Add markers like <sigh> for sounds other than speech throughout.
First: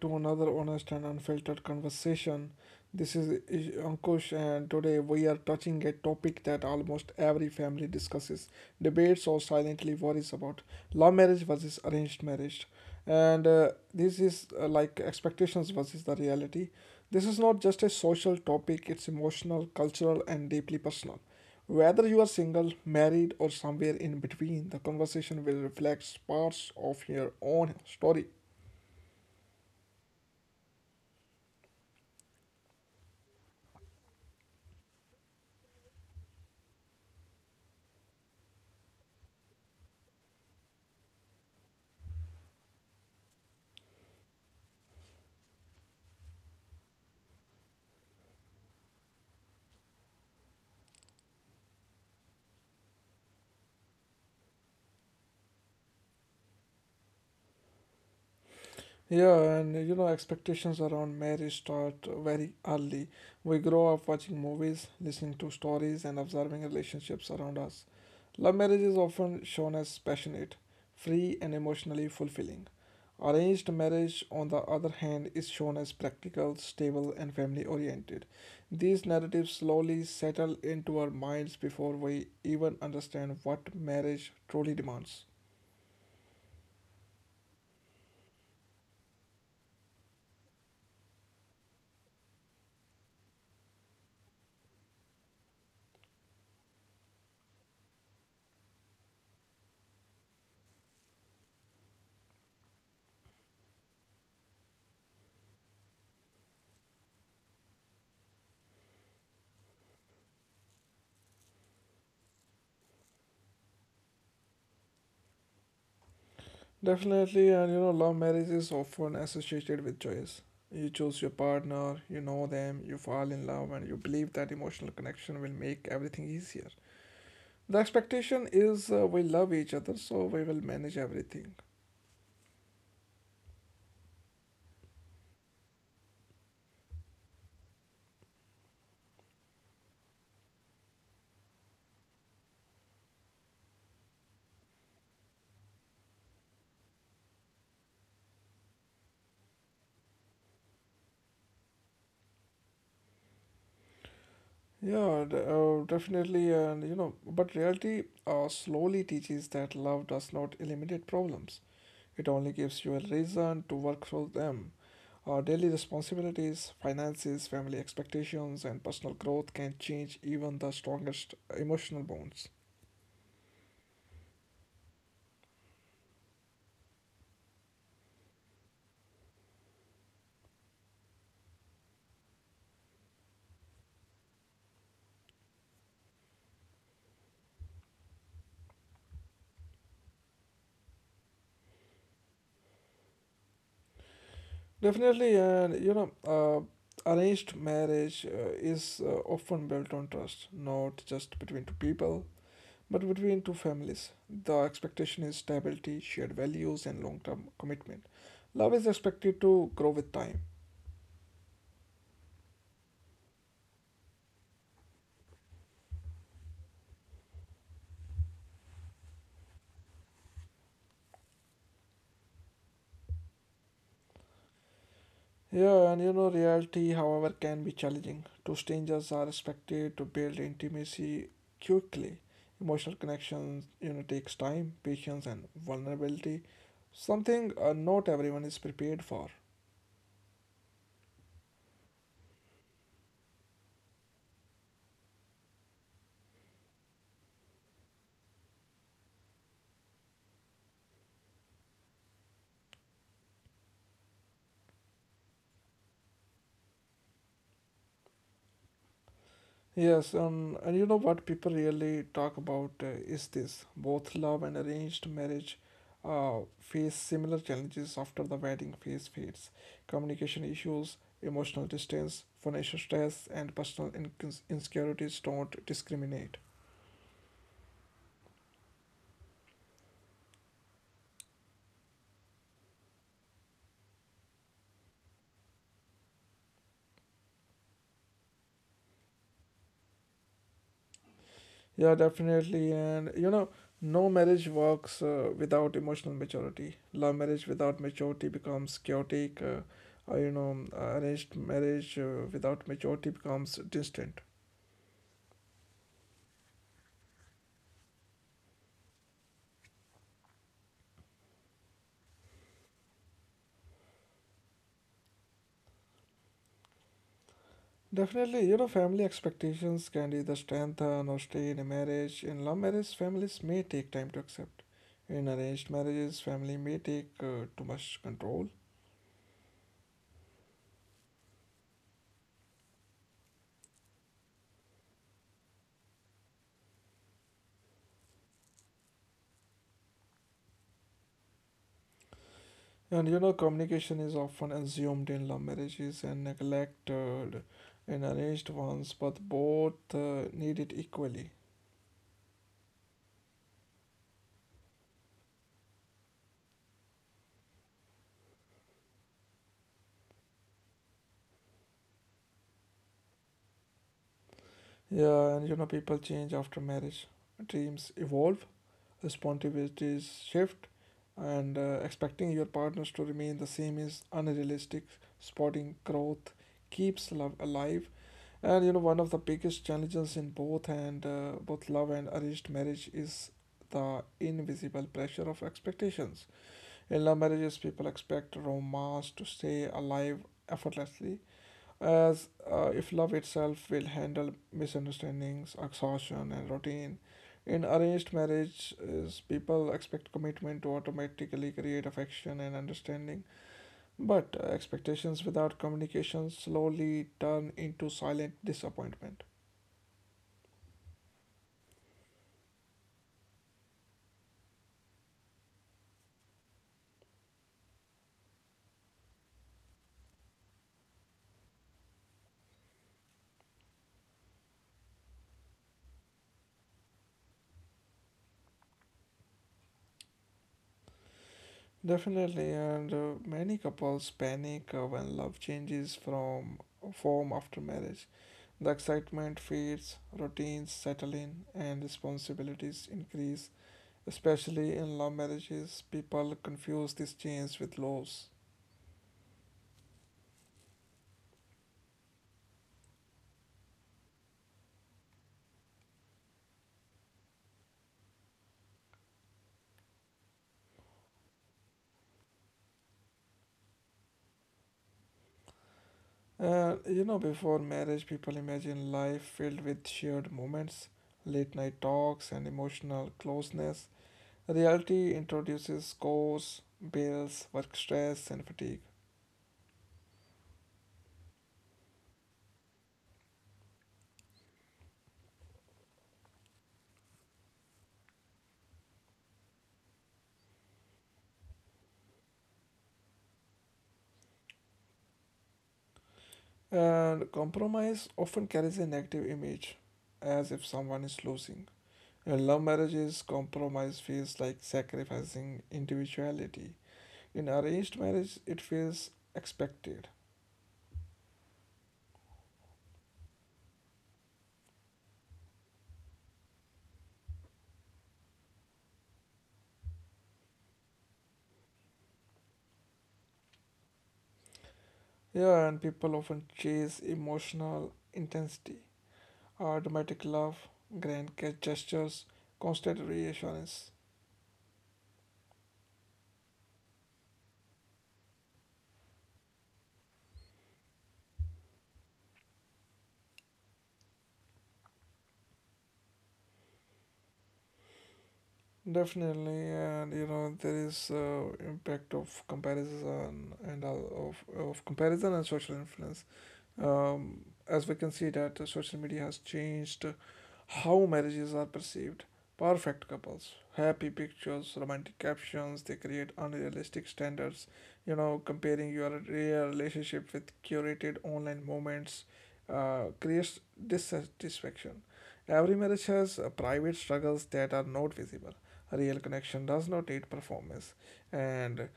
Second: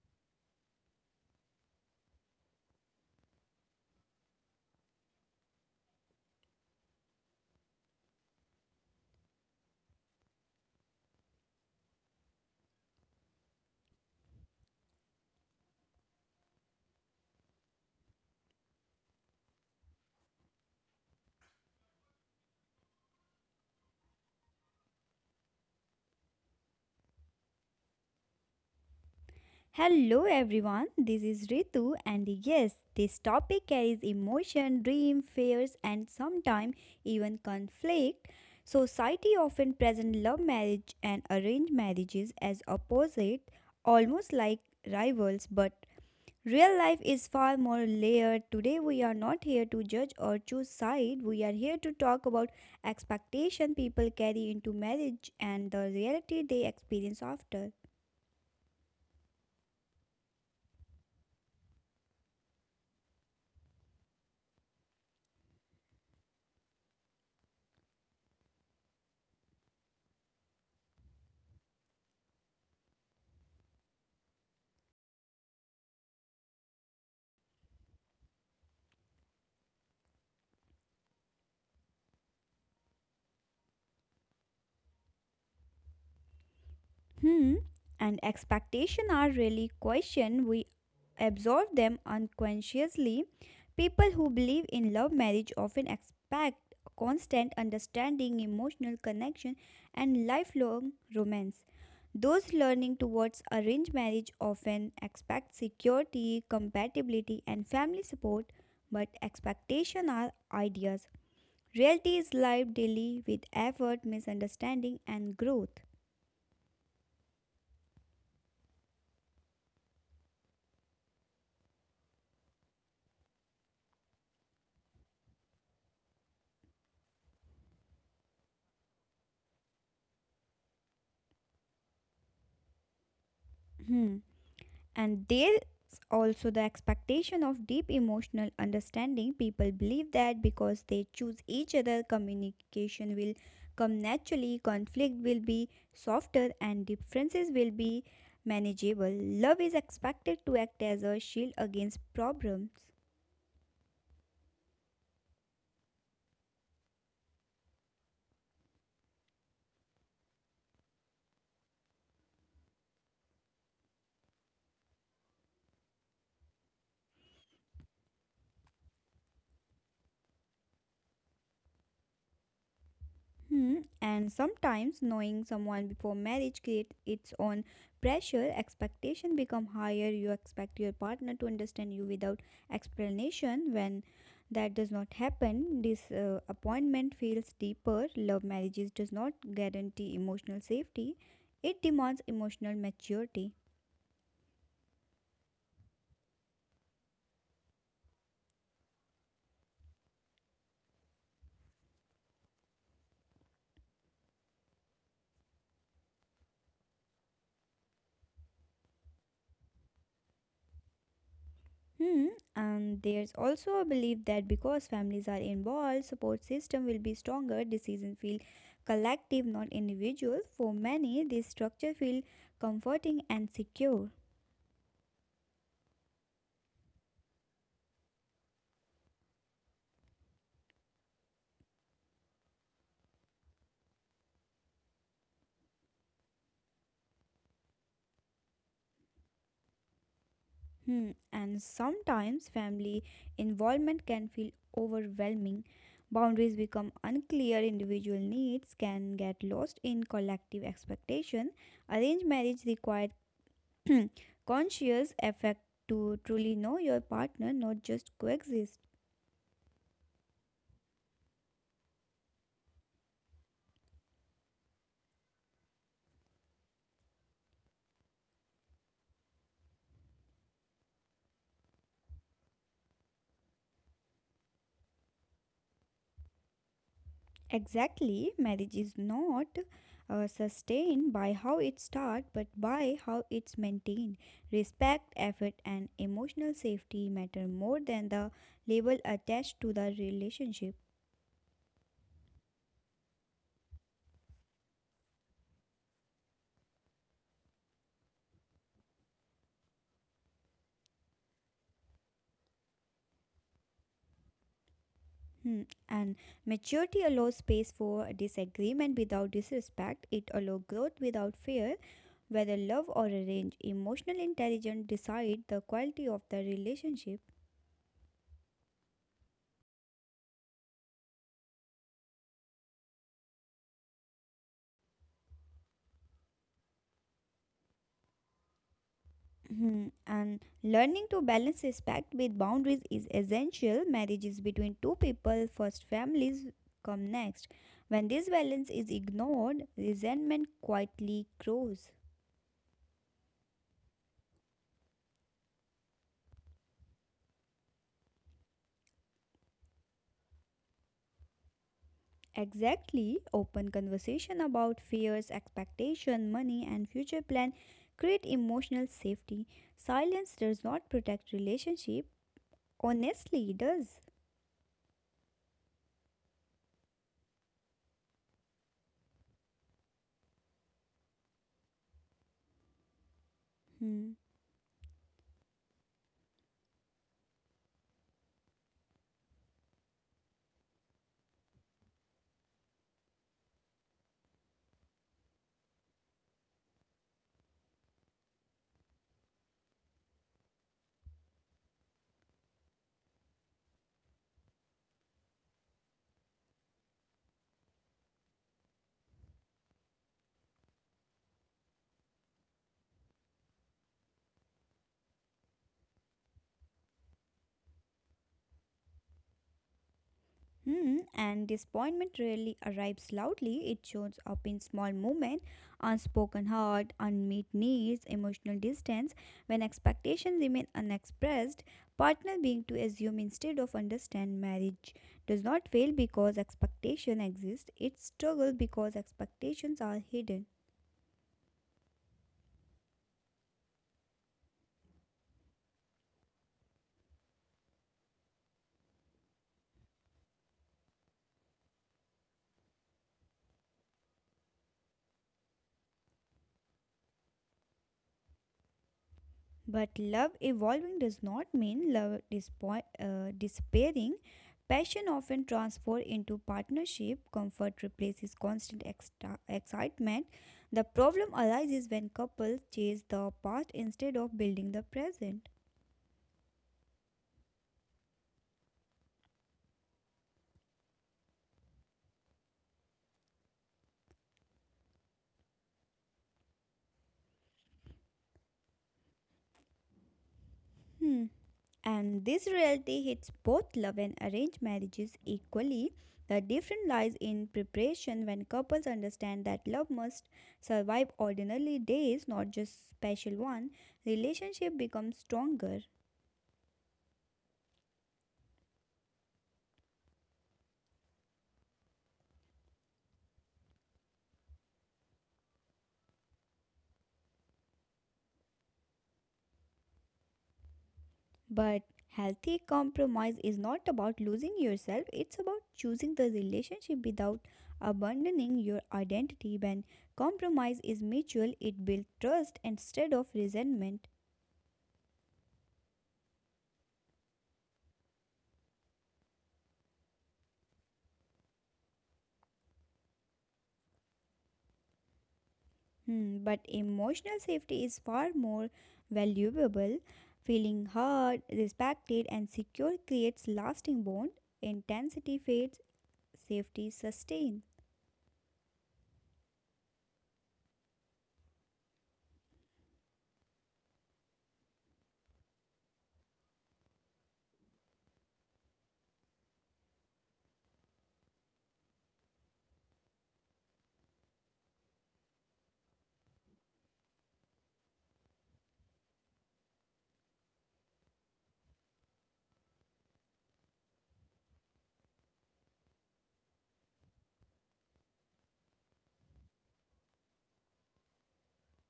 to another honest and unfiltered conversation. This is Ankush, and today we are touching a topic that almost every family discusses, debates, or silently worries about love marriage versus arranged marriage. And this is Like expectations versus the reality. This is not just a social topic, it's emotional, cultural, and deeply personal. Whether you are single, married, or somewhere in between, the conversation will reflect parts of your own story. Hello everyone, this is Ritu, and yes, this topic carries emotion, dream, fears, and sometimes even conflict. Society often presents love marriage and arranged marriages as opposite, almost like rivals, but real life is far more layered. Today, we are not here to judge or choose side. We are here to talk about expectation people carry into marriage and the reality they experience after. Yeah, expectations around marriage start very early. We grow up watching movies, listening to stories, and observing relationships around us. Love marriage is often shown as passionate, free, and emotionally fulfilling. Arranged marriage, on the other hand, is shown as practical, stable, and family oriented. These narratives slowly settle into our minds before we even understand what marriage truly demands. Hmm. And expectations are really questioned. We absorb them unconsciously. People who believe in love marriage often expect constant understanding, emotional connection, and lifelong romance. Those learning towards arranged marriage often expect security, compatibility, and family support, but expectations are ideas. Reality is lived daily with effort, misunderstanding, and growth. Definitely, love marriage is often associated with choice. You choose your partner, you know them, you fall in love, and you believe that emotional connection will make everything easier. The expectation is, we love each other, so we will manage everything. Hmm. And there's also the expectation of deep emotional understanding. People believe that because they choose each other, communication will come naturally, conflict will be softer, and differences will be manageable. Love is expected to act as a shield against problems. Yeah, definitely, but reality slowly teaches that love does not eliminate problems. It only gives you a reason to work through them. Our daily responsibilities, finances, family expectations, and personal growth can change even the strongest emotional bonds. Hmm, and sometimes knowing someone before marriage creates its own pressure. Expectation become higher. You expect your partner to understand you without explanation. When that does not happen, disappointment feels deeper. Love marriages does not guarantee emotional safety. It demands emotional maturity. Definitely, arranged marriage is, often built on trust, not just between two people, but between two families. The expectation is stability, shared values, and long term commitment. Love is expected to grow with time. Hmm. And there's also a belief that because families are involved, support system will be stronger, decisions feel collective, not individual. For many, this structure feel comforting and secure. Yeah, reality, however, can be challenging. Two strangers are expected to build intimacy quickly. Emotional connections, you know, takes time, patience, and vulnerability. Something not everyone is prepared for. Hmm. And sometimes family involvement can feel overwhelming. Boundaries become unclear, individual needs can get lost in collective expectation. Arranged marriage required <clears throat> conscious effect to truly know your partner, not just coexist. Yes, and you know what people really talk about is this. Both love and arranged marriage face similar challenges after the wedding phase fades. Communication issues, emotional distance, financial stress, and personal incons insecurities don't discriminate. Exactly, marriage is not sustained by how it starts but by how it's maintained. Respect, effort, and emotional safety matter more than the label attached to the relationship. Yeah, definitely. No marriage works without emotional maturity. Love marriage without maturity becomes chaotic. Arranged marriage without maturity becomes distant. Hmm, and maturity allows space for disagreement without disrespect. It allows growth without fear. Whether love or arrange, emotional intelligence decide the quality of the relationship. Definitely, family expectations can either strengthen or stay in a marriage. In love marriage, families may take time to accept. In arranged marriages, family may take too much control. Mhm. And learning to balance respect with boundaries is essential. Marriages between two people, first families come next. When this balance is ignored, resentment quietly grows. Communication is often assumed in love marriages and neglected in arranged ones, but both need it equally. Exactly, open conversation about fears, expectation, money, and future plan create emotional safety. Silence does not protect relationship. Honestly, it does. Yeah, people change after marriage, dreams evolve, responsibilities shift, and expecting your partners to remain the same is Hmm. unrealistic. Spotting growth keeps love alive. And you know One of the biggest challenges in both love and arranged marriage is the invisible pressure of expectations. In love marriages, people expect romance to stay alive effortlessly, as if love itself will handle misunderstandings, exhaustion, and routine. In arranged marriages, people expect commitment to automatically create affection and understanding, but expectations without communication slowly turn into silent disappointment. Hmm, and disappointment rarely arrives loudly. It shows up in small moments, unspoken hurt, unmet needs, emotional distance. When expectations remain unexpressed, partner being to assume instead of understand. Marriage does not fail because expectation exists. It struggles because expectations are hidden. Definitely, and many couples panic when love changes from form after marriage. The excitement fades, routines settle in, and responsibilities increase. Especially in love marriages, people confuse this change with loss. But love evolving does not mean love disappearing. Passion often transforms into partnership. Comfort replaces constant excitement. The problem arises when couples chase the past instead of building the present. Before marriage, people imagine life filled with shared moments, late night talks, and emotional closeness. Reality introduces scores, bills, work stress, and fatigue. Hmm. And this reality hits both love and arranged marriages equally. The difference lies in preparation when couples understand that love must survive ordinary days, not just special ones. Relationship becomes stronger. And compromise often carries a negative image, as if someone is losing. In love marriages, compromise feels like sacrificing individuality. In arranged marriage, it feels expected. But healthy compromise is not about losing yourself, it's about choosing the relationship without abandoning your identity. When compromise is mutual, it builds trust instead of resentment. Yeah, and people often chase emotional intensity, or dramatic love, gestures, constant reassurance. Hmm, but emotional safety is far more valuable. Feeling heard, respected, and secure creates lasting bond. Intensity fades, safety sustains. Definitely, and you know there is impact of comparison and social influence. As we can see that social media has changed how marriages are perceived. Perfect couples, happy pictures, romantic captions, they create unrealistic standards. You know, comparing your real relationship with curated online moments creates dissatisfaction. Every marriage has private struggles that are not visible. A real connection does not need performance. And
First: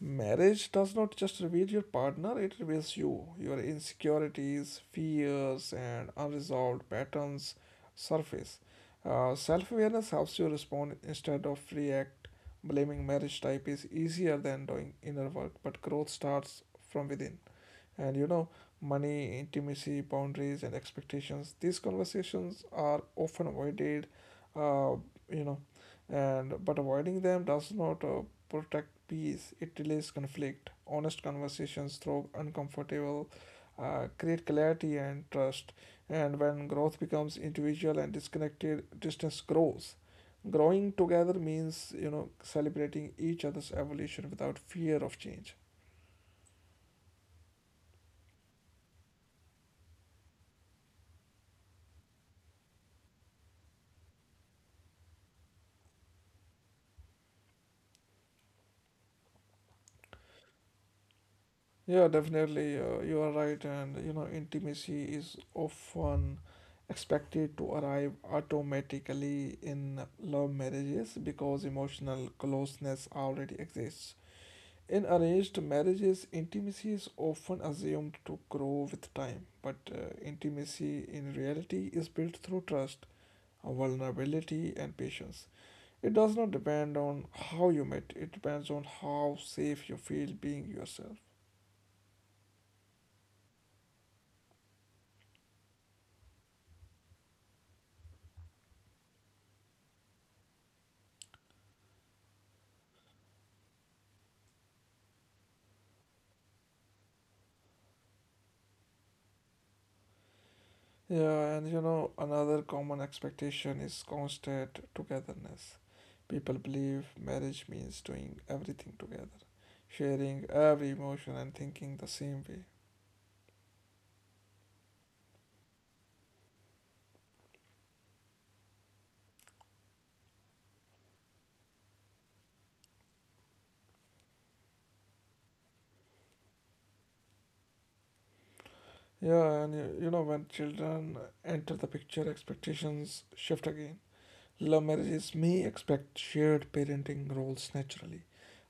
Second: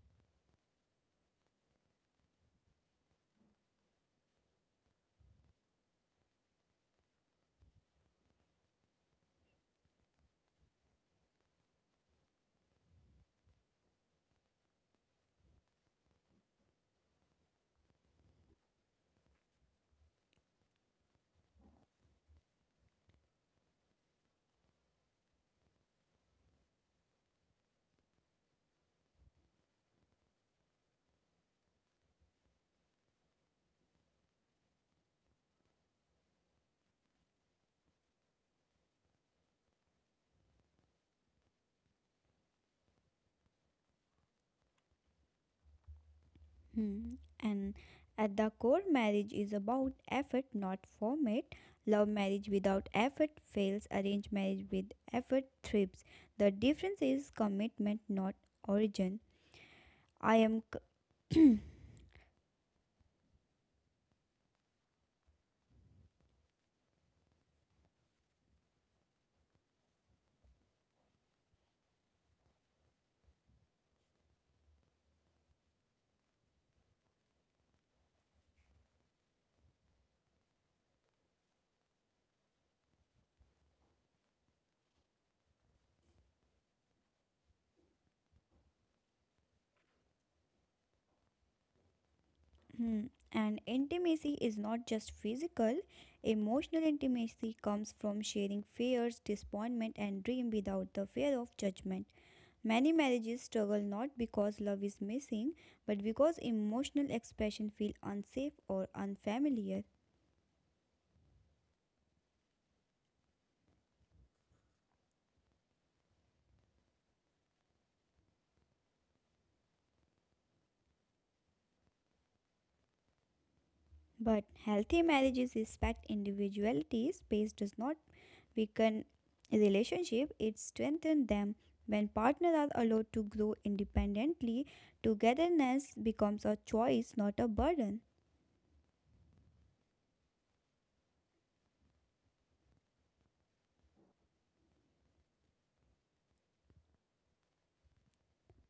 marriage does not just reveal your partner, it reveals you. Your insecurities, fears, and unresolved patterns surface. Self awareness helps you respond instead of react. Blaming marriage type is easier than doing inner work, but growth starts from within. And you know, money, intimacy, boundaries, and expectations, these conversations are often avoided uh, you know and but avoiding them does not protect peace, it delays conflict. Honest conversations through uncomfortable create clarity and trust. And when growth becomes individual and disconnected, distance grows. Growing together means, you know, celebrating each other's evolution without fear of change. Hmm. And at the core, marriage is about effort, not format. Love marriage without effort fails. Arranged marriage with effort thrives. The difference is commitment, not origin. I am. C- Yeah, <clears throat> definitely. You are right, and you know, intimacy is often expected to arrive automatically in love marriages because emotional closeness already exists. In arranged marriages, intimacy is often assumed to grow with time, but intimacy in reality is built through trust, vulnerability, and patience. It does not depend on how you met, it depends on how safe you feel being yourself. Hmm. And intimacy is not just physical. Emotional intimacy comes from sharing fears, disappointment, and dream without the fear of judgment. Many marriages struggle not because love is missing, but because emotional expression feel unsafe or unfamiliar. Yeah, and you know, another common expectation is constant togetherness. People believe marriage means doing everything together, sharing every emotion and thinking the same way. But healthy marriages respect individuality. Space does not weaken relationship, it strengthens them. When partners are allowed to grow independently, togetherness becomes a choice, not a burden. Yeah, you know, when children enter the picture, expectations shift again. Love marriages may expect shared parenting roles naturally.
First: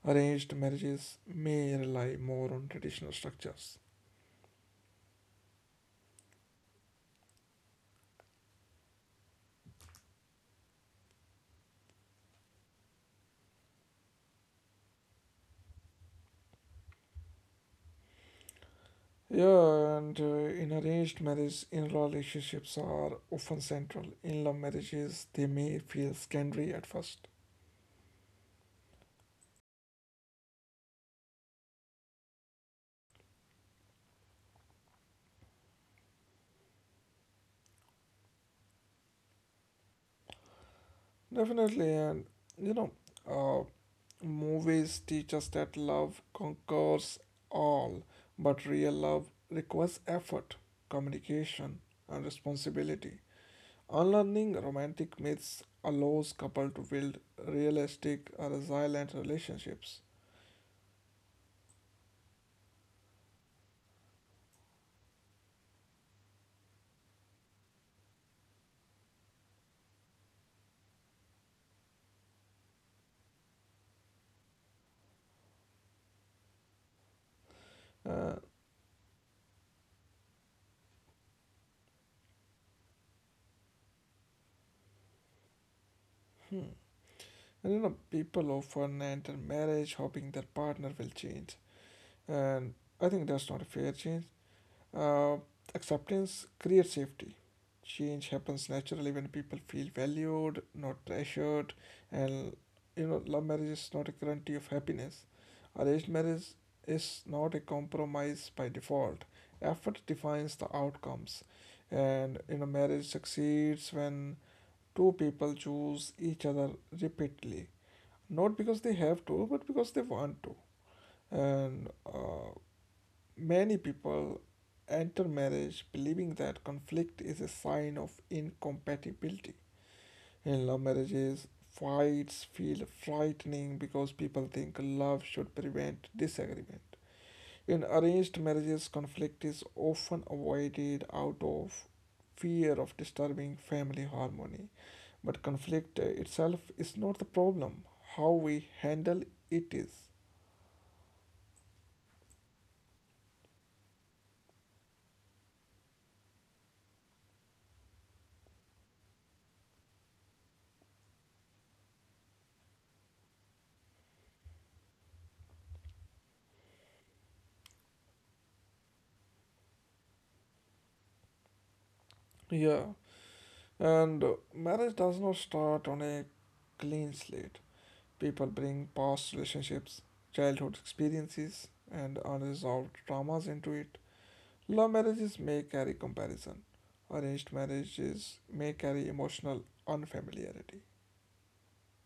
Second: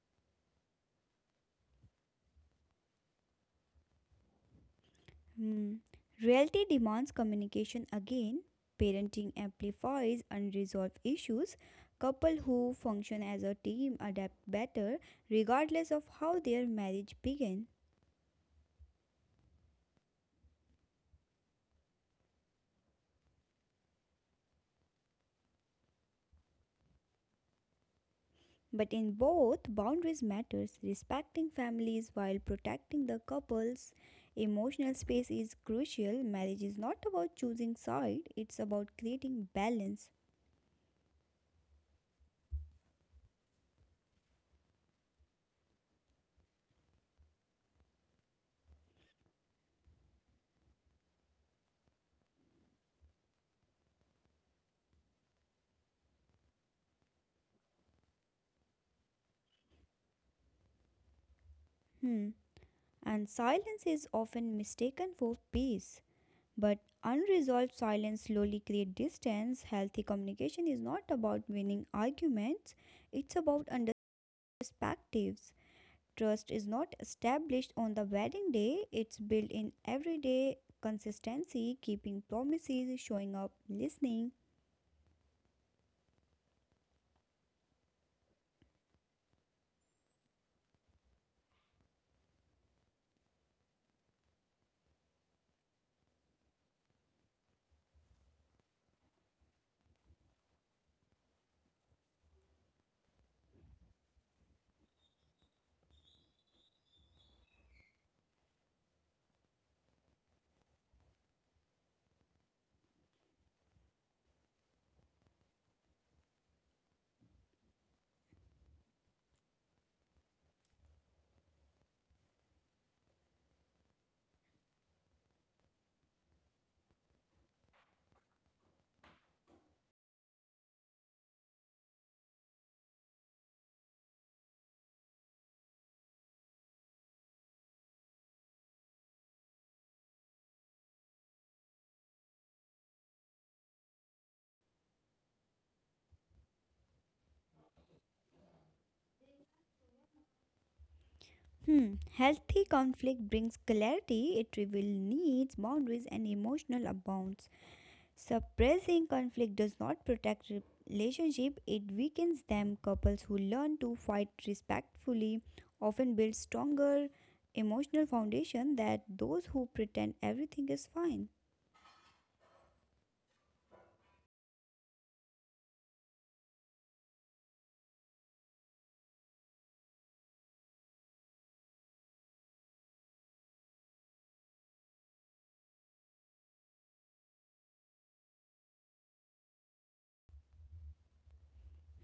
Arranged marriages may rely more on traditional structures. Hmm. Reality demands communication again. Parenting amplifies unresolved issues. Couples who function as a team adapt better regardless of how their marriage began. Yeah, and in arranged marriage, in-law relationships are often central. In-law marriages, they may feel scary at first. But in both, boundaries matters. Respecting families while protecting the couple's emotional space is crucial. Marriage is not about choosing side, it's about creating balance. Definitely, and you know, uh, movies teach us that love conquers all, but real love requires effort, communication, and responsibility. Unlearning romantic myths allows couple to build realistic, resilient relationships. Hmm. And silence is often mistaken for peace. But unresolved silence slowly creates distance. Healthy communication is not about winning arguments, it's about understanding perspectives. Trust is not Uh, established on the wedding day, it's built in everyday consistency, keeping promises, showing up, listening. hmm. And you know, people often enter marriage hoping their partner will change. And I think that's not a fair change. Uh, Acceptance creates safety. Change happens naturally when people feel valued, not pressured. And you know, love marriage is not a guarantee of happiness. Arranged marriage is not a compromise by default. Effort defines the outcomes. And you know, marriage succeeds when two people choose each other repeatedly, not because they have to, but because they want to. And Many people enter marriage believing that conflict is a sign of incompatibility. In love marriages, fights feel frightening because people think love should prevent disagreement. In arranged marriages, conflict is often avoided out of fear of disturbing family harmony. But conflict itself is not the problem, how we handle it is. Hmm. Healthy conflict brings clarity, it reveals needs, boundaries, and emotional abounds. Suppressing conflict does not protect relationship, it weakens them. Couples who learn to fight respectfully often build stronger emotional foundation than those who pretend everything is fine. Yeah, and marriage does not start on a clean slate. People bring past relationships, childhood experiences, and unresolved traumas into it. Love marriages may carry comparison. Arranged marriages may carry emotional unfamiliarity.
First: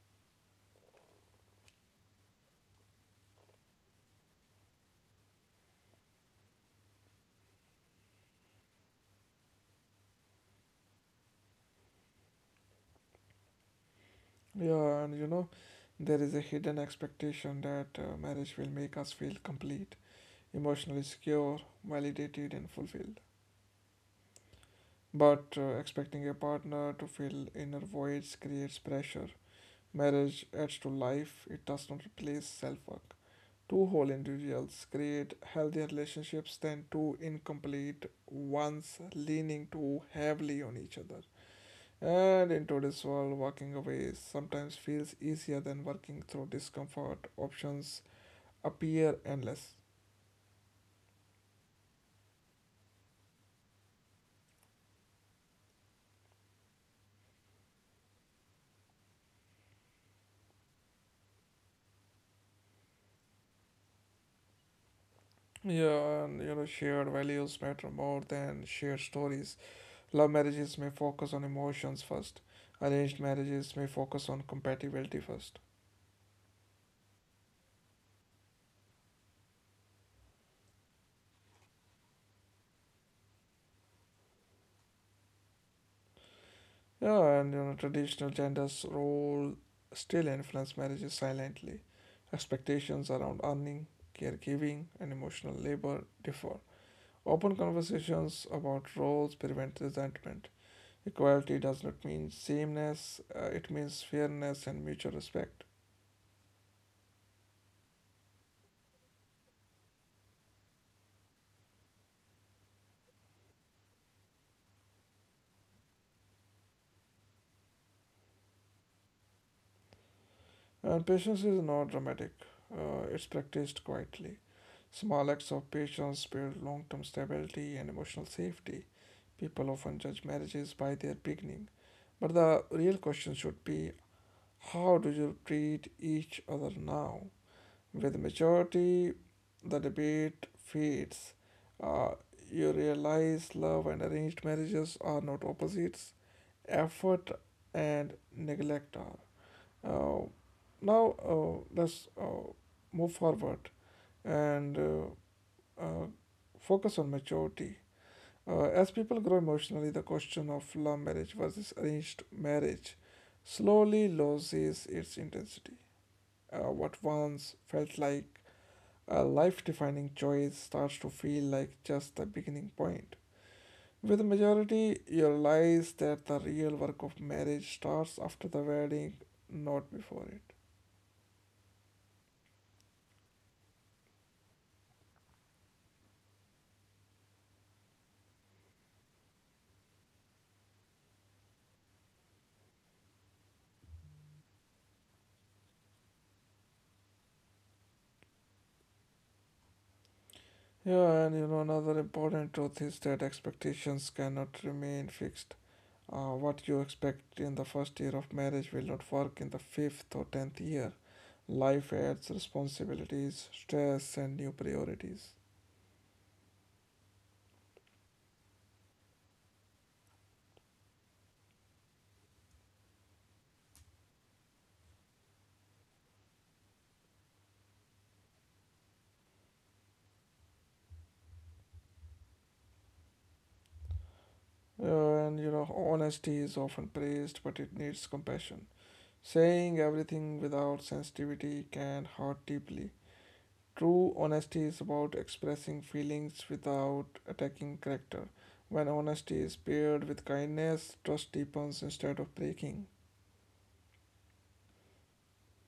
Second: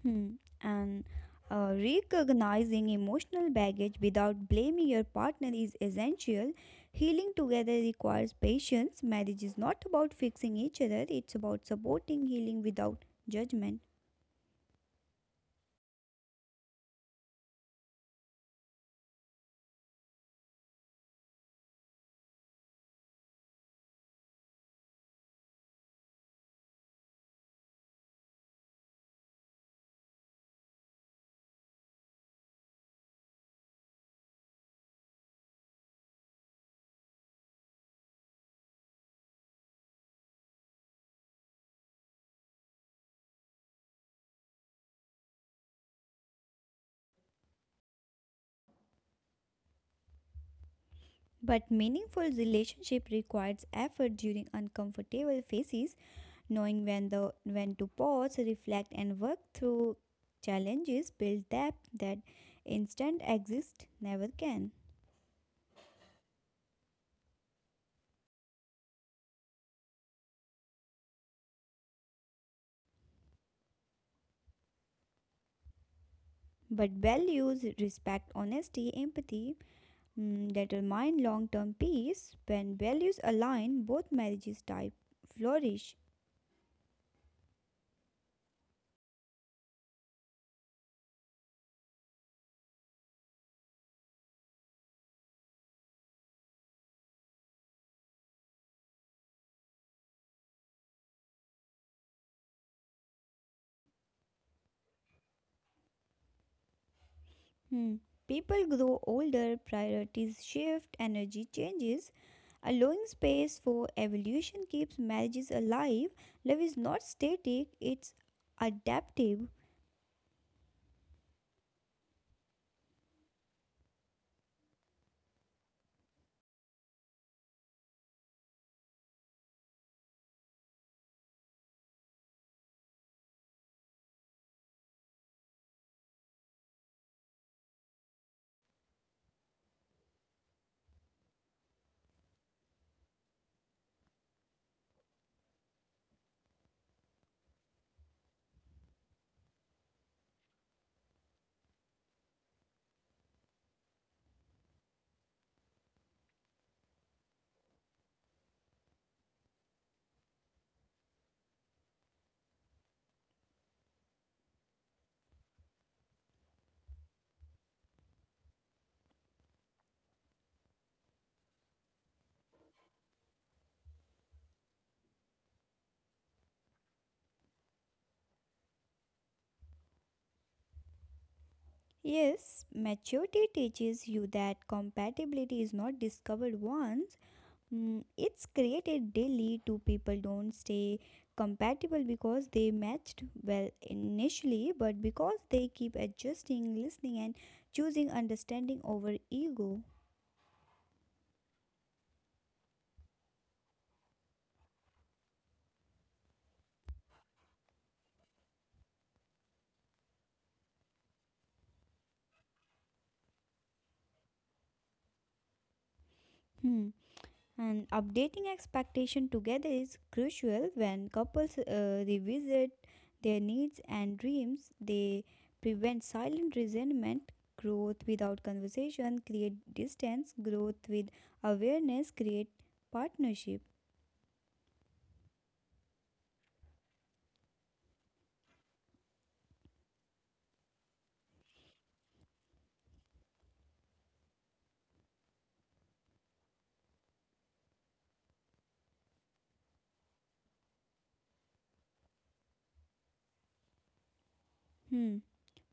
Hmm. And recognizing emotional baggage without blaming your partner is essential. Healing together requires patience. Marriage is not about fixing each other, it's about supporting healing without judgment. Yeah, and you know, there is a hidden expectation that marriage will make us feel complete, emotionally secure, validated, and fulfilled. But expecting a partner to fill inner voids creates pressure. Marriage adds to life, it does not replace self work. Two whole individuals create healthier relationships than two incomplete ones leaning too heavily on each other. And in today's world, walking away sometimes feels easier than working through discomfort. Options appear endless. But meaningful relationship requires effort during uncomfortable phases, knowing when to pause, reflect and work through challenges build depth that instant exist never can. Yeah, and you know, shared values matter more than shared stories. Love marriages may focus on emotions first. Arranged marriages may focus on compatibility first. But values respect honesty, empathy mm, that remind long term peace. When values align, both marriages type flourish. Yeah, and you know, traditional genders role still influence marriages silently. Expectations around earning, caregiving, and emotional labor differ. Open conversations about roles prevent resentment. Equality does not mean sameness, it means fairness and mutual respect. Hmm. People grow older, priorities shift, energy changes. Allowing space for evolution keeps marriages alive. Love is not static, it's adaptive. And patience is not dramatic, it's practiced quietly. Small acts of patience build long term stability and emotional safety. People often judge marriages by their beginning, but the real question should be, how do you treat each other now? With maturity, the debate fades. Uh, you realize love and arranged marriages are not opposites, effort and neglect are. Uh, now, let's move forward and uh, focus on maturity. As people grow emotionally, the question of love marriage versus arranged marriage slowly loses its intensity. What once felt like a life defining choice starts to feel like just the beginning point. With majority, you realize that the real work of marriage starts after the wedding, not before it. Yes, maturity teaches you that compatibility is not discovered once, mm, it's created daily. Two people don't stay compatible because they matched well initially, but because they keep adjusting, listening, and choosing understanding over ego. Yeah, and you know, another important truth is that expectations cannot remain fixed. What you expect in the first year of marriage will not work in the fifth or 10th year. Life adds responsibilities, stress, and new priorities. Hmm. And updating expectation together is crucial when couples revisit their needs and dreams. They prevent silent resentment. Growth without conversation create distance. Growth with awareness create partnership. And you know, honesty is often praised, but it needs compassion. Saying everything without sensitivity can hurt deeply. True honesty is about expressing feelings without attacking character. When honesty is paired with kindness, trust deepens instead of breaking. Hmm.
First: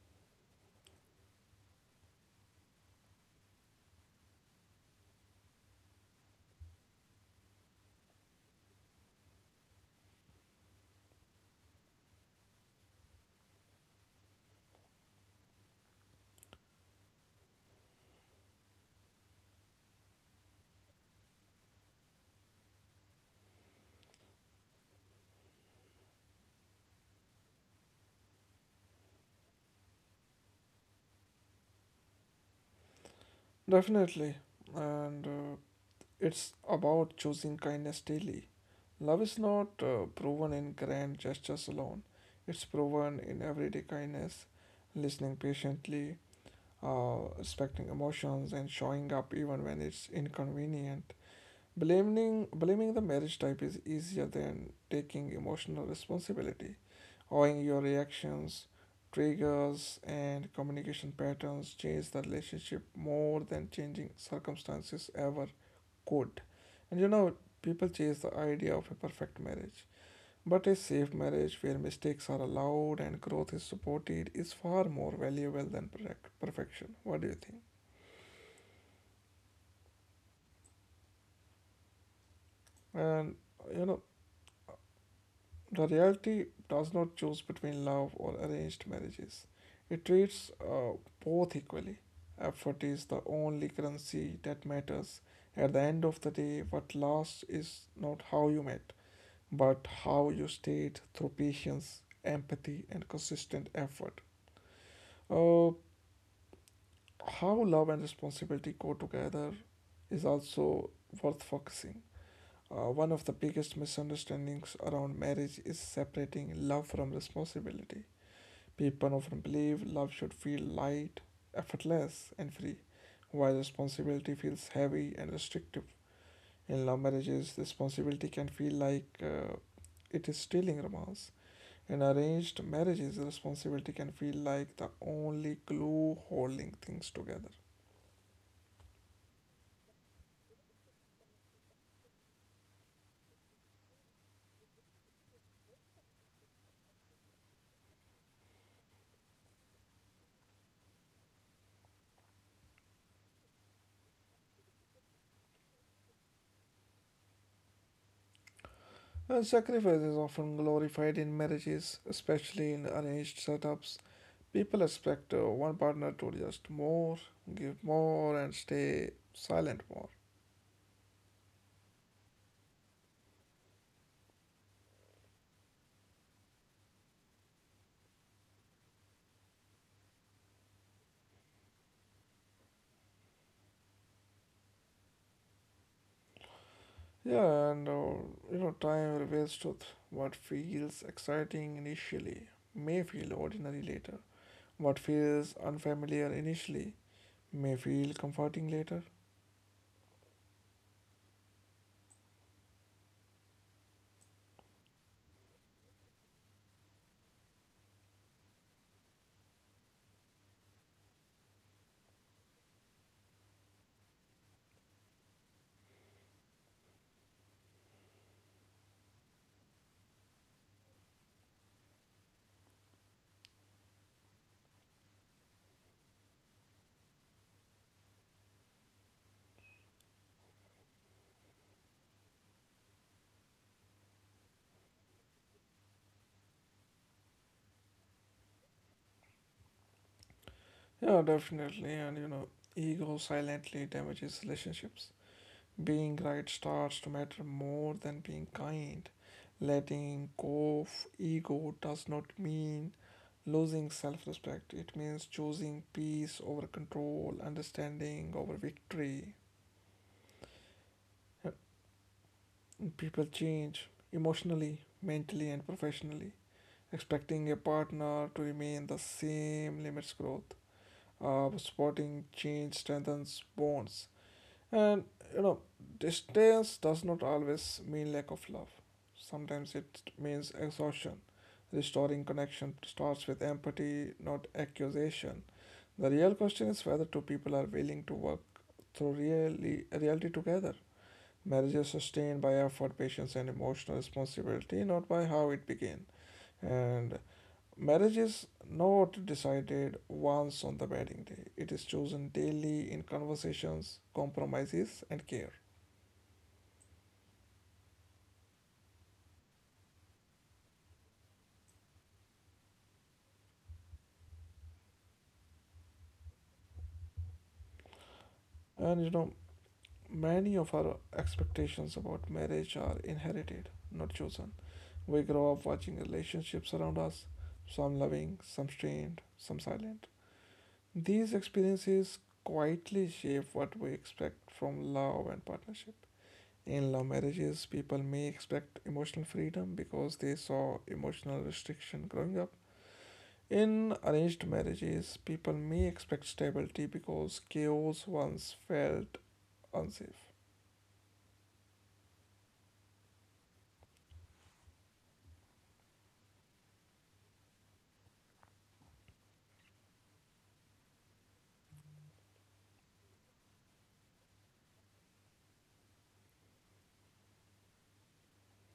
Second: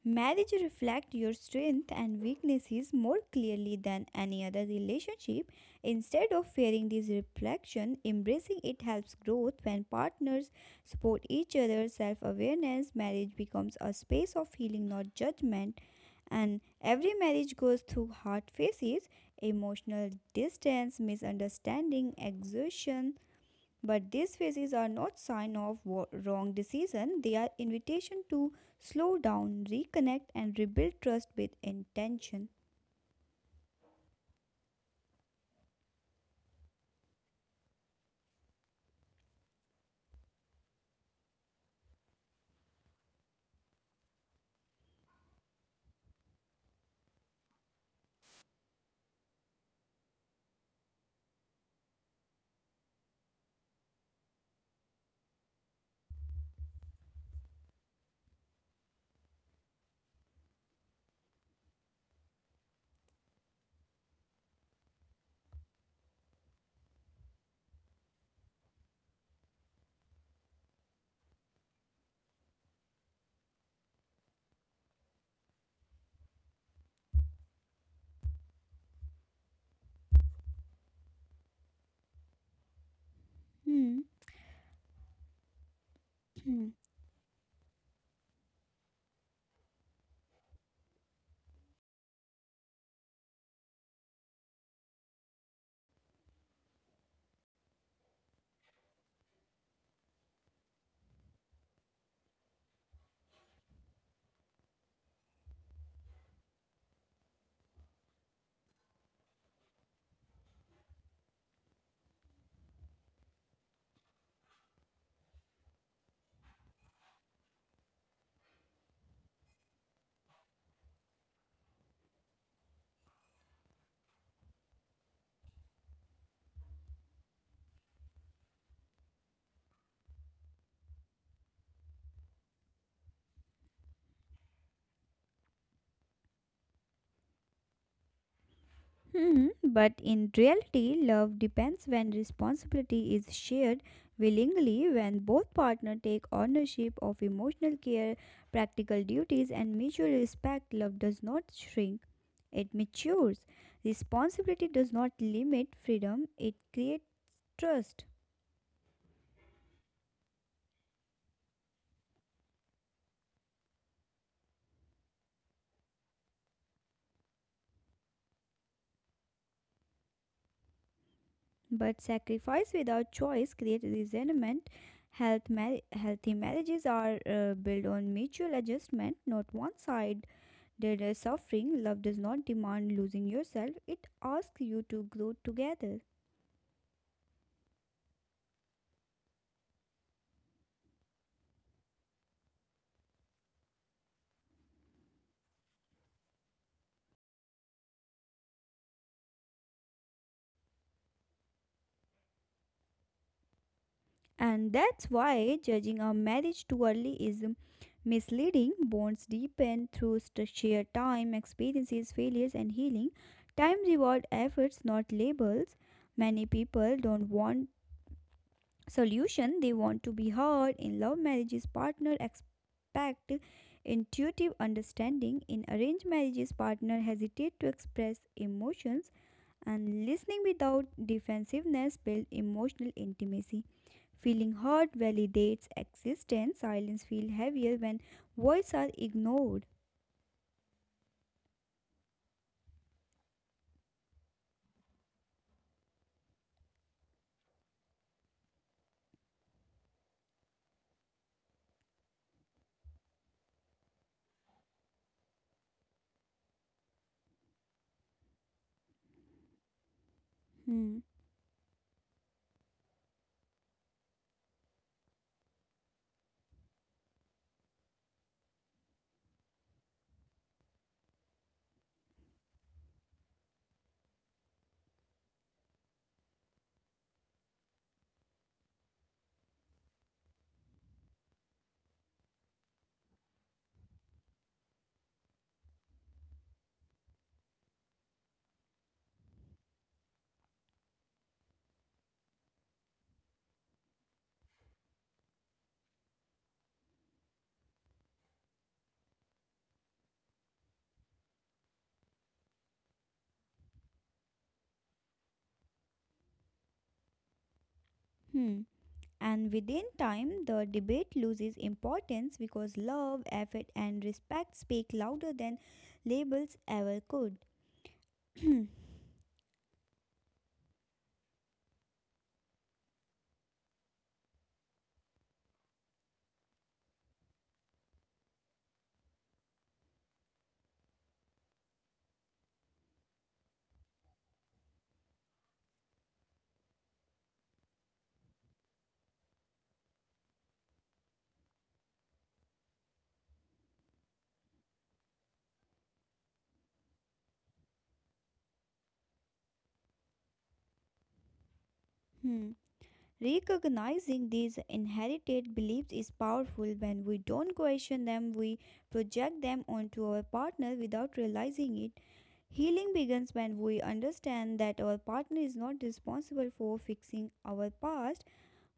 Marriage reflects your strength and weaknesses more clearly than any other relationship. Instead of fearing this reflection, embracing it helps growth when partners support each other. Self-awareness marriage becomes a space of healing, not judgment. And every marriage goes through hard phases, emotional distance, misunderstanding, exhaustion, but these phases are not sign of wrong decision, they are invitation to slow down, reconnect and rebuild trust with intention. Definitely. And It's about choosing kindness daily. Love is not proven in grand gestures alone, it's proven in everyday kindness, listening patiently, respecting emotions, and showing up even when it's inconvenient. Blaming the marriage type is easier than taking emotional responsibility, owing your reactions, triggers, and communication patterns change the relationship more than changing circumstances ever could. And people chase the idea of a perfect marriage. But a safe marriage where mistakes are allowed and growth is supported is far more valuable than perfect perfection. What do you think? And you know, Hmm. the reality Hmm. does not choose between love or arranged marriages. It treats both equally. Effort is the only currency that matters. At the end of the day, what lasts is not how you met, but how you stayed through patience, empathy, and consistent effort. Uh, how love and responsibility go together is also worth focusing. One of the biggest misunderstandings around marriage is separating love from responsibility. People often believe love should feel light, effortless, and free, while responsibility feels heavy and restrictive. In love marriages, responsibility can feel like it is stealing romance. In arranged marriages, responsibility can feel like the only glue holding things together. Hmm. But in reality, love depends when responsibility is shared willingly, when both partners take ownership of emotional care, practical duties, and mutual respect. Love does not shrink, it matures. Responsibility does not limit freedom, it creates trust. And sacrifice is often glorified in marriages, especially in arranged setups. People expect one partner to just more, give more, and stay silent more. But sacrifice without choice creates resentment. Healthy marriages are built on mutual adjustment, not one side did suffering. Love does not demand losing yourself, it asks you to grow together. Yeah, and time reveals truth. What feels exciting initially may feel ordinary later. What feels unfamiliar initially may feel comforting later. And that's why judging a marriage too early is misleading. Bonds deepen through shared time, experiences, failures, and healing. Time reward efforts, not labels. Many people don't want solution, they want to be heard. In love marriages partner expect intuitive understanding, in arranged marriages partner hesitate to express emotions, and listening without defensiveness builds emotional intimacy. Feeling heard validates existence. Silence feels heavier when voices are ignored. Yeah, definitely. And ego silently damages relationships. Being right starts to matter more than being kind. Letting go of ego does not mean losing self respect, it means choosing peace over control, understanding over victory. Hmm. Uh, People change emotionally, mentally, and professionally. Expecting a partner to remain the same limits growth. Supporting change strengthens bonds. And you know, distance does not always mean lack of love. Sometimes it means exhaustion. Restoring connection starts with empathy, not accusation. The real question is whether two people are willing to work through really reality together. Marriage is sustained by effort, patience, and emotional responsibility, not by how it began. And marriage is not decided once on the wedding day. It is chosen daily in conversations, compromises, and care. Hmm. And within time, the debate loses importance because love, effort, and respect speak louder than labels ever could. <clears throat> And many of our expectations about marriage are inherited, not chosen. We grow up watching relationships around us, some loving, some strained, some silent. These experiences quietly shape what we expect from love and partnership. In love marriages, people may expect emotional freedom because they saw emotional restriction growing up. In arranged marriages, people may expect stability because chaos once felt unsafe. Hmm. Recognizing these inherited beliefs is powerful. When we don't question them, we project them onto our partner without realizing it. Healing begins when we understand that our partner is not responsible for fixing our past,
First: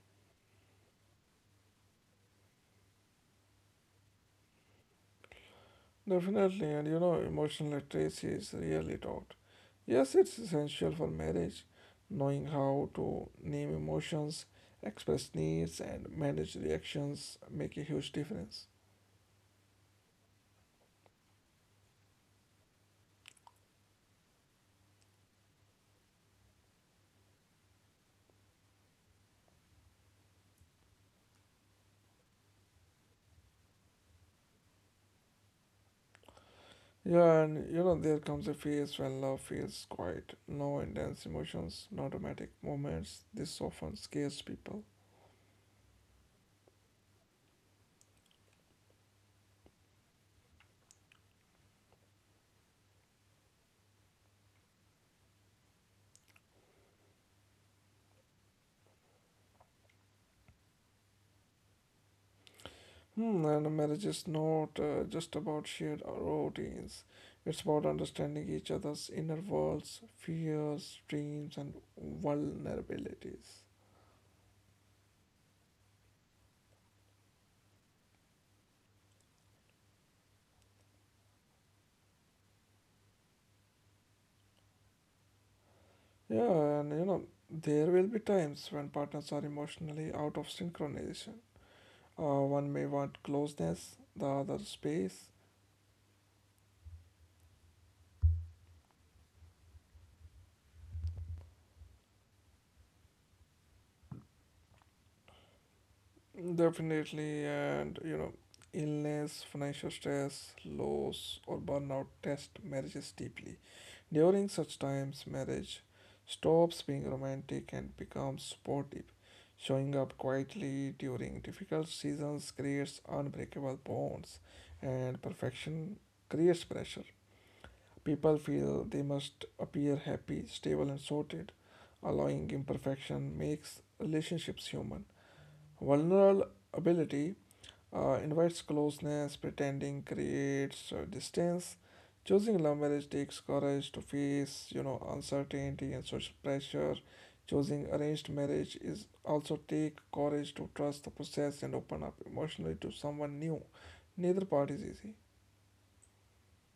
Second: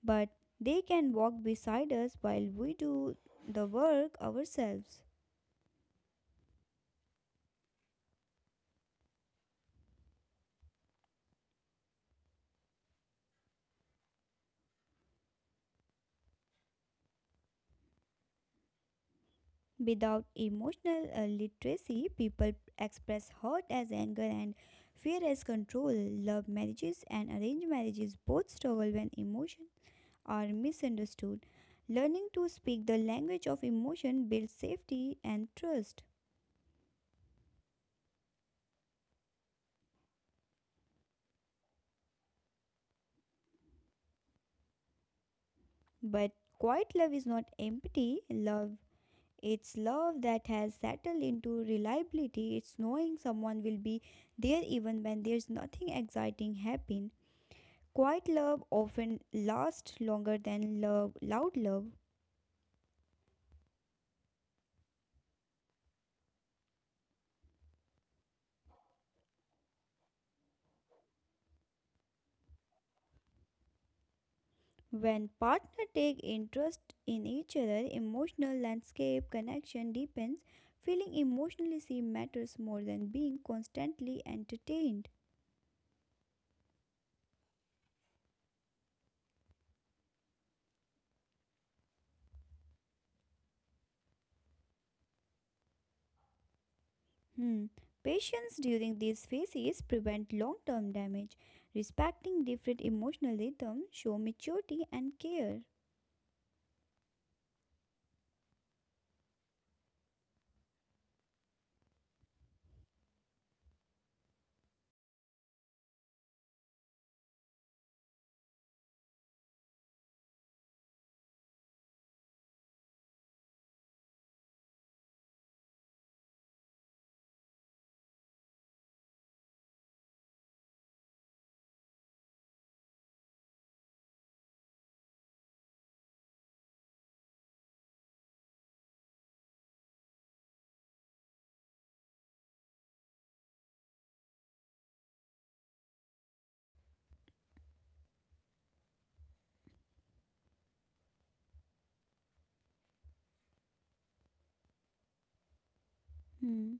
but they can walk beside us while we do the work ourselves. Definitely, and emotional literacy is rarely taught. Yes, it's essential for marriage, knowing how to name emotions, express needs, and manage reactions make a huge difference. Without emotional literacy, people express hurt as anger and fear as control. Love marriages and arranged marriages both struggle when emotions are misunderstood. Learning to speak the language of emotion builds safety and trust. Yeah, and there comes a phase when love feels quiet, no intense emotions, no dramatic moments. This often scares people. But quiet love is not empty. Love It's love that has settled into reliability. It's knowing someone will be there even when there's nothing exciting happen. Quiet love often lasts longer than loud love. Hmm, and marriage is not just about shared routines. It's about understanding each other's inner worlds, fears, dreams, and vulnerabilities. When partners take interest in each other, emotional landscape connection deepens. Feeling emotionally seen matters more than being constantly entertained. Yeah, and there will be times when partners are emotionally out of synchronization. One may want closeness, the other space. Hmm. Patience during these phases prevent long-term damage. Respecting different emotional rhythms show maturity and care. Definitely, and illness, financial stress, loss, or burnout test marriages deeply. During such times, marriage stops being romantic and becomes supportive. Showing up quietly during difficult seasons creates unbreakable bonds, and perfection creates pressure. People feel they must appear happy, stable, and sorted. Allowing imperfection makes relationships human. Vulnerability invites closeness, pretending creates distance. Choosing love marriage takes courage to face, uncertainty and social pressure. Choosing arranged marriage is also take courage to trust the process and open up emotionally to someone new. Neither part is easy. Hmm.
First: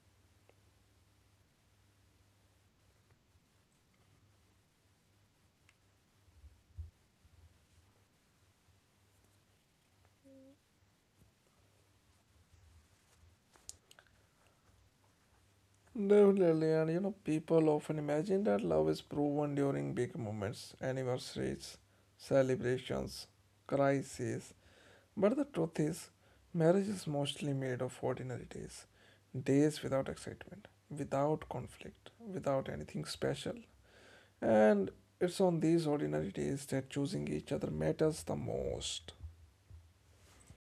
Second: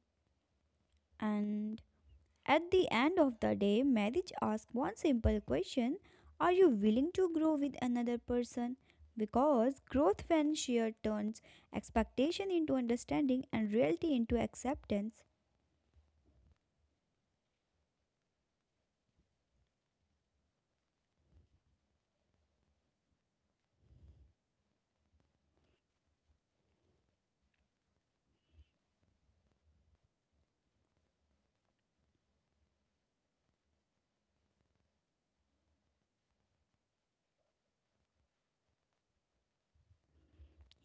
And at the end of the day, marriage asks one simple question: are you willing to grow with another person? Because growth when shared turns expectation into understanding and reality into acceptance. Definitely, and people often imagine that love is proven during big moments, anniversaries, celebrations, crises. But the truth is, marriage is mostly made of ordinary days. Days without excitement, without conflict, without anything special. And it's on these ordinary days that choosing each other matters the most.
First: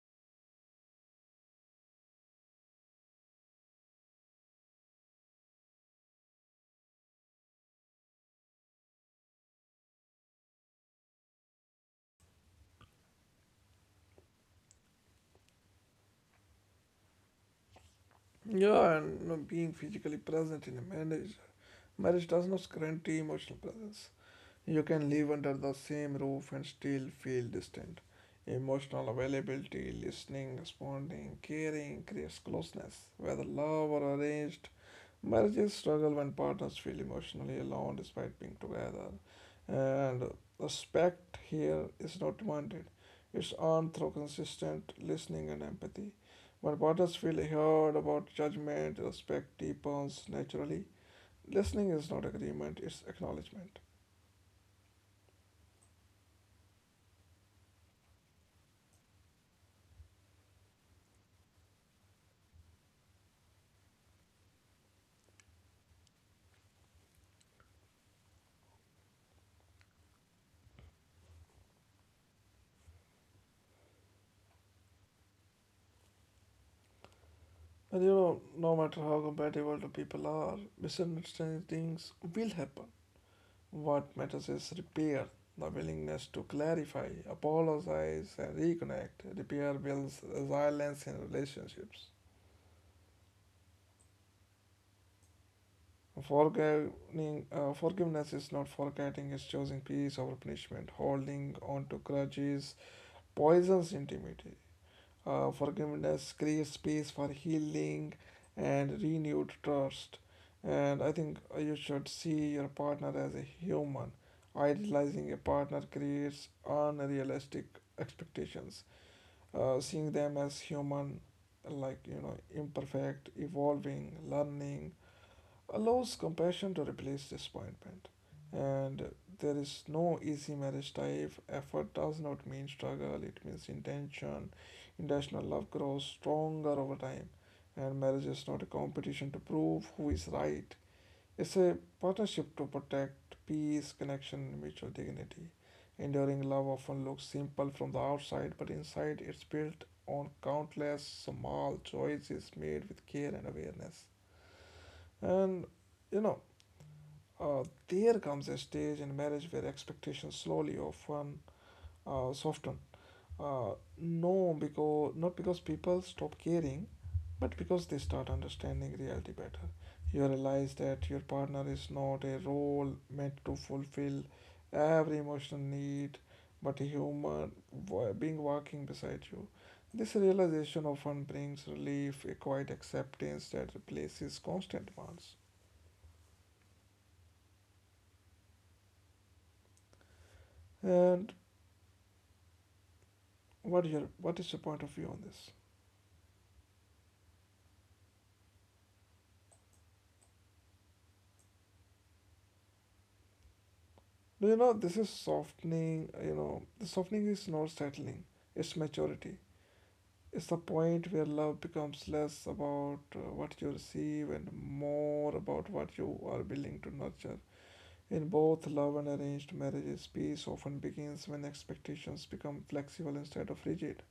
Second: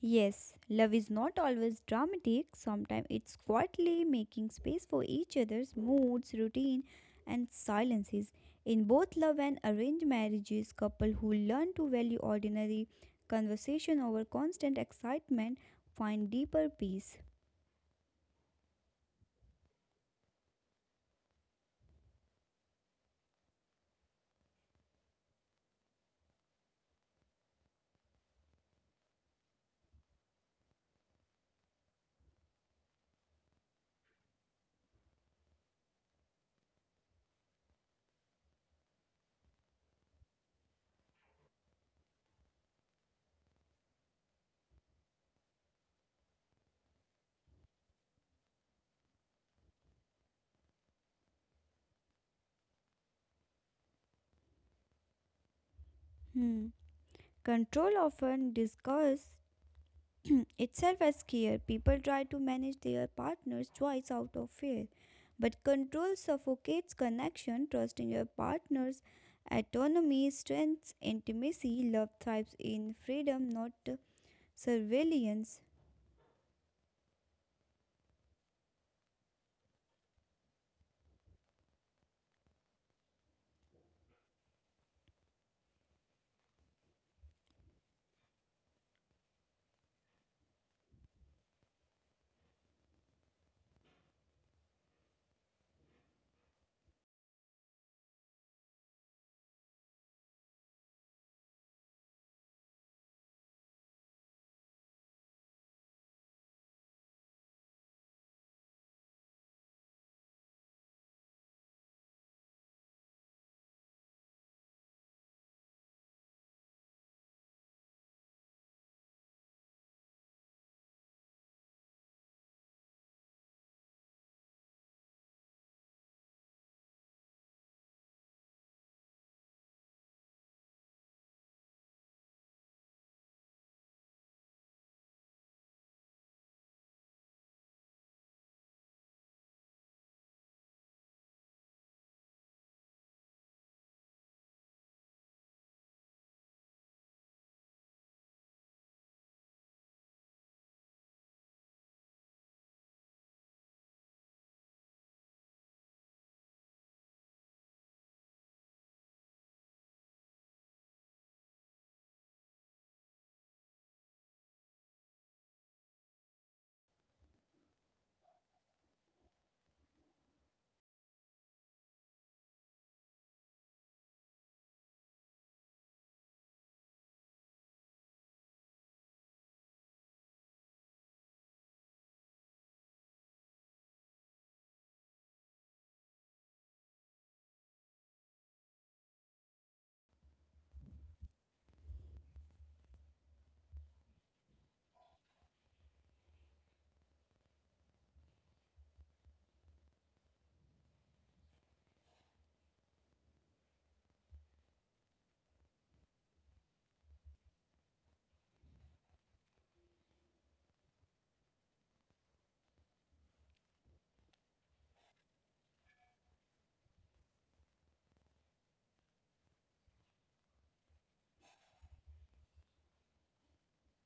Yes, love is not always dramatic. Sometimes it's quietly making space for each other's moods, routine, and silences. In both love and arranged marriages, couples who learn to value ordinary conversation over constant excitement find deeper peace. Yeah, and being physically present in a marriage does not guarantee emotional presence. You can live under the same roof and still feel distant. Emotional availability, listening, responding, caring creates closeness, whether love or arranged. Marriages struggle when partners feel emotionally alone despite being together. And respect here is not demanded, it's earned through consistent listening and empathy. When partners feel heard about judgment, respect deepens naturally. Listening is not agreement, it's acknowledgement. Hmm. Control often disguises <clears throat> itself as care. People try to manage their partner's choice out of fear, but control suffocates connection. Trust in your partner's autonomy strengthens intimacy. Love thrives in freedom, not surveillance. And no matter how compatible the people are, misunderstandings will happen. What matters is repair, the willingness to clarify, apologize, and reconnect. Repair builds resilience in relationships. Forgiving, forgiveness is not forgetting, it's choosing peace over punishment. Holding on to grudges poisons intimacy. Forgiveness creates space for healing and renewed trust. And I think you should see your partner as a human. Idealizing a partner creates unrealistic expectations. Seeing them as human, like, imperfect, evolving, learning, allows compassion to replace disappointment. And there is no easy marriage type. Effort does not mean struggle, it means intention. Intentional love grows stronger over time. And marriage is not a competition to prove who is right, it's a partnership to protect peace, connection, and mutual dignity. Enduring love often looks simple from the outside, but inside it's built on countless small choices made with care and awareness. And you know, there comes a stage in marriage where expectations slowly often soften. Uh, no, because not because people stop caring, but because they start understanding reality better. You realize that your partner is not a role meant to fulfill every emotional need, but a human being walking beside you. This realization often brings relief, a quiet acceptance that replaces constant demands. And what is your point of view on this? No, this is softening. You know, the softening is not settling, it's maturity. It's the point where love becomes less about what you receive and more about what you are willing to nurture. In both love and arranged marriages, peace often begins when expectations become flexible instead of rigid.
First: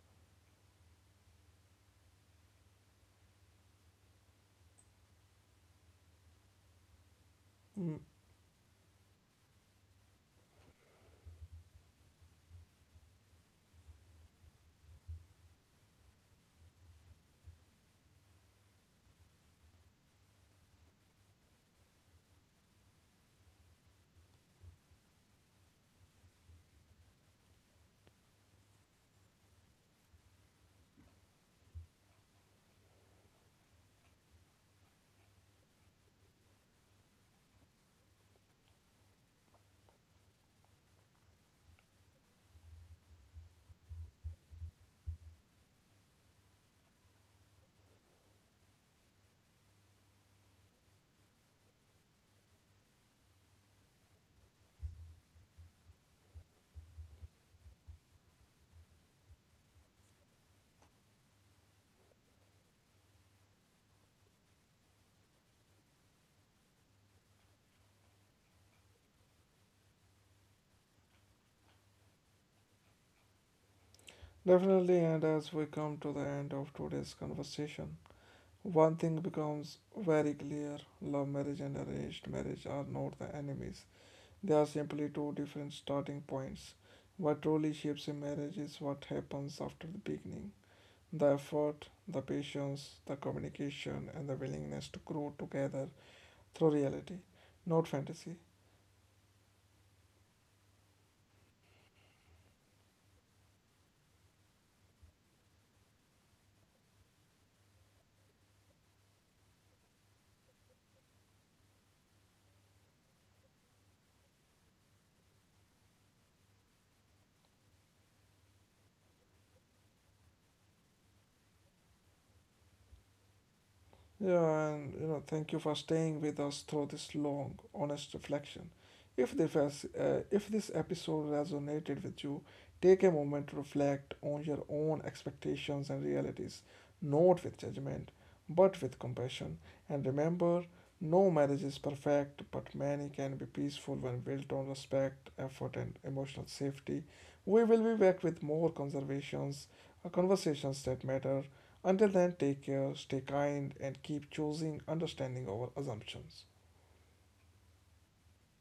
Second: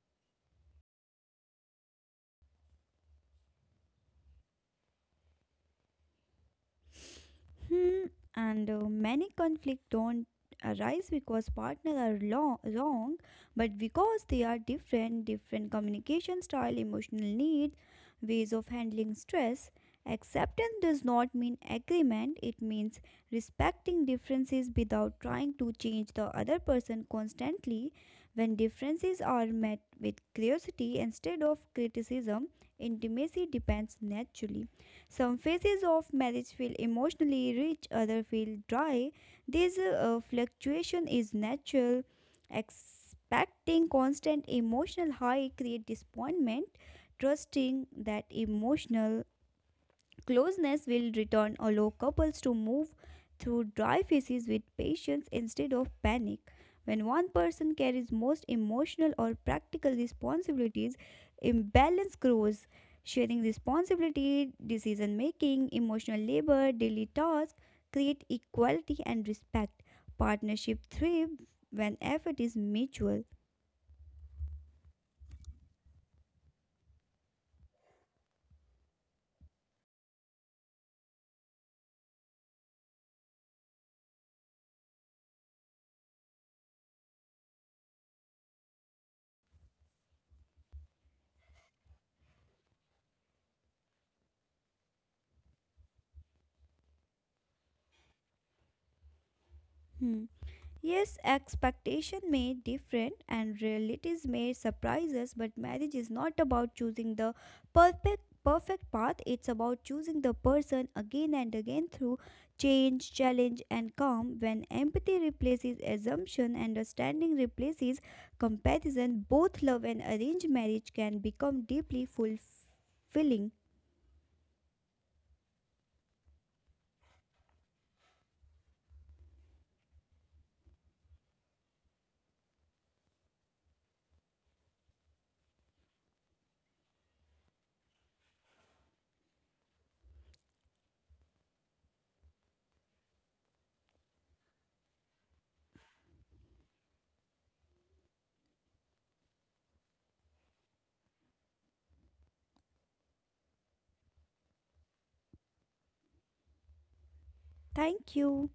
Mm, Hmm, and many conflict don't arise because partners are wrong, but because they are different, different communication style, emotional needs, ways of handling stress. Acceptance does not mean agreement, it means respecting differences without trying to change the other person constantly. When differences are met with curiosity instead of criticism, intimacy depends naturally. Some phases of marriage feel emotionally rich, others feel dry. This fluctuation is natural. Expecting constant emotional high create disappointment. Trusting that emotional closeness will return, allow couples to move through dry phases with patience instead of panic. When one person carries most emotional or practical responsibilities, imbalance grows. Sharing responsibility, decision making, emotional labor, daily tasks create equality and respect. Partnership thrives when effort is mutual. definitely, and as we come to the end of today's conversation, one thing becomes very clear: love marriage and arranged marriage are not the enemies. They are simply two different starting points. What truly shapes a marriage is what happens after the beginning, the effort, the patience, the communication, and the willingness to grow together through reality, not fantasy. Hmm. Yes, expectation may different and realities may surprise us, but marriage is not about choosing the perfect path. It's about choosing the person again and again through change, challenge and calm. When empathy replaces assumption, understanding replaces comparison, both love and arranged marriage can become deeply fulfilling. Yeah, and thank you for staying with us through this long, honest reflection. If this, has- if this episode resonated with you, take a moment to reflect on your own expectations and realities, not with judgment, but with compassion. And remember, no marriage is perfect, but many can be peaceful when built on respect, effort, and emotional safety. We will be back with more conversations that matter. Until then, take care, stay kind, and keep choosing understanding over assumptions. Thank you.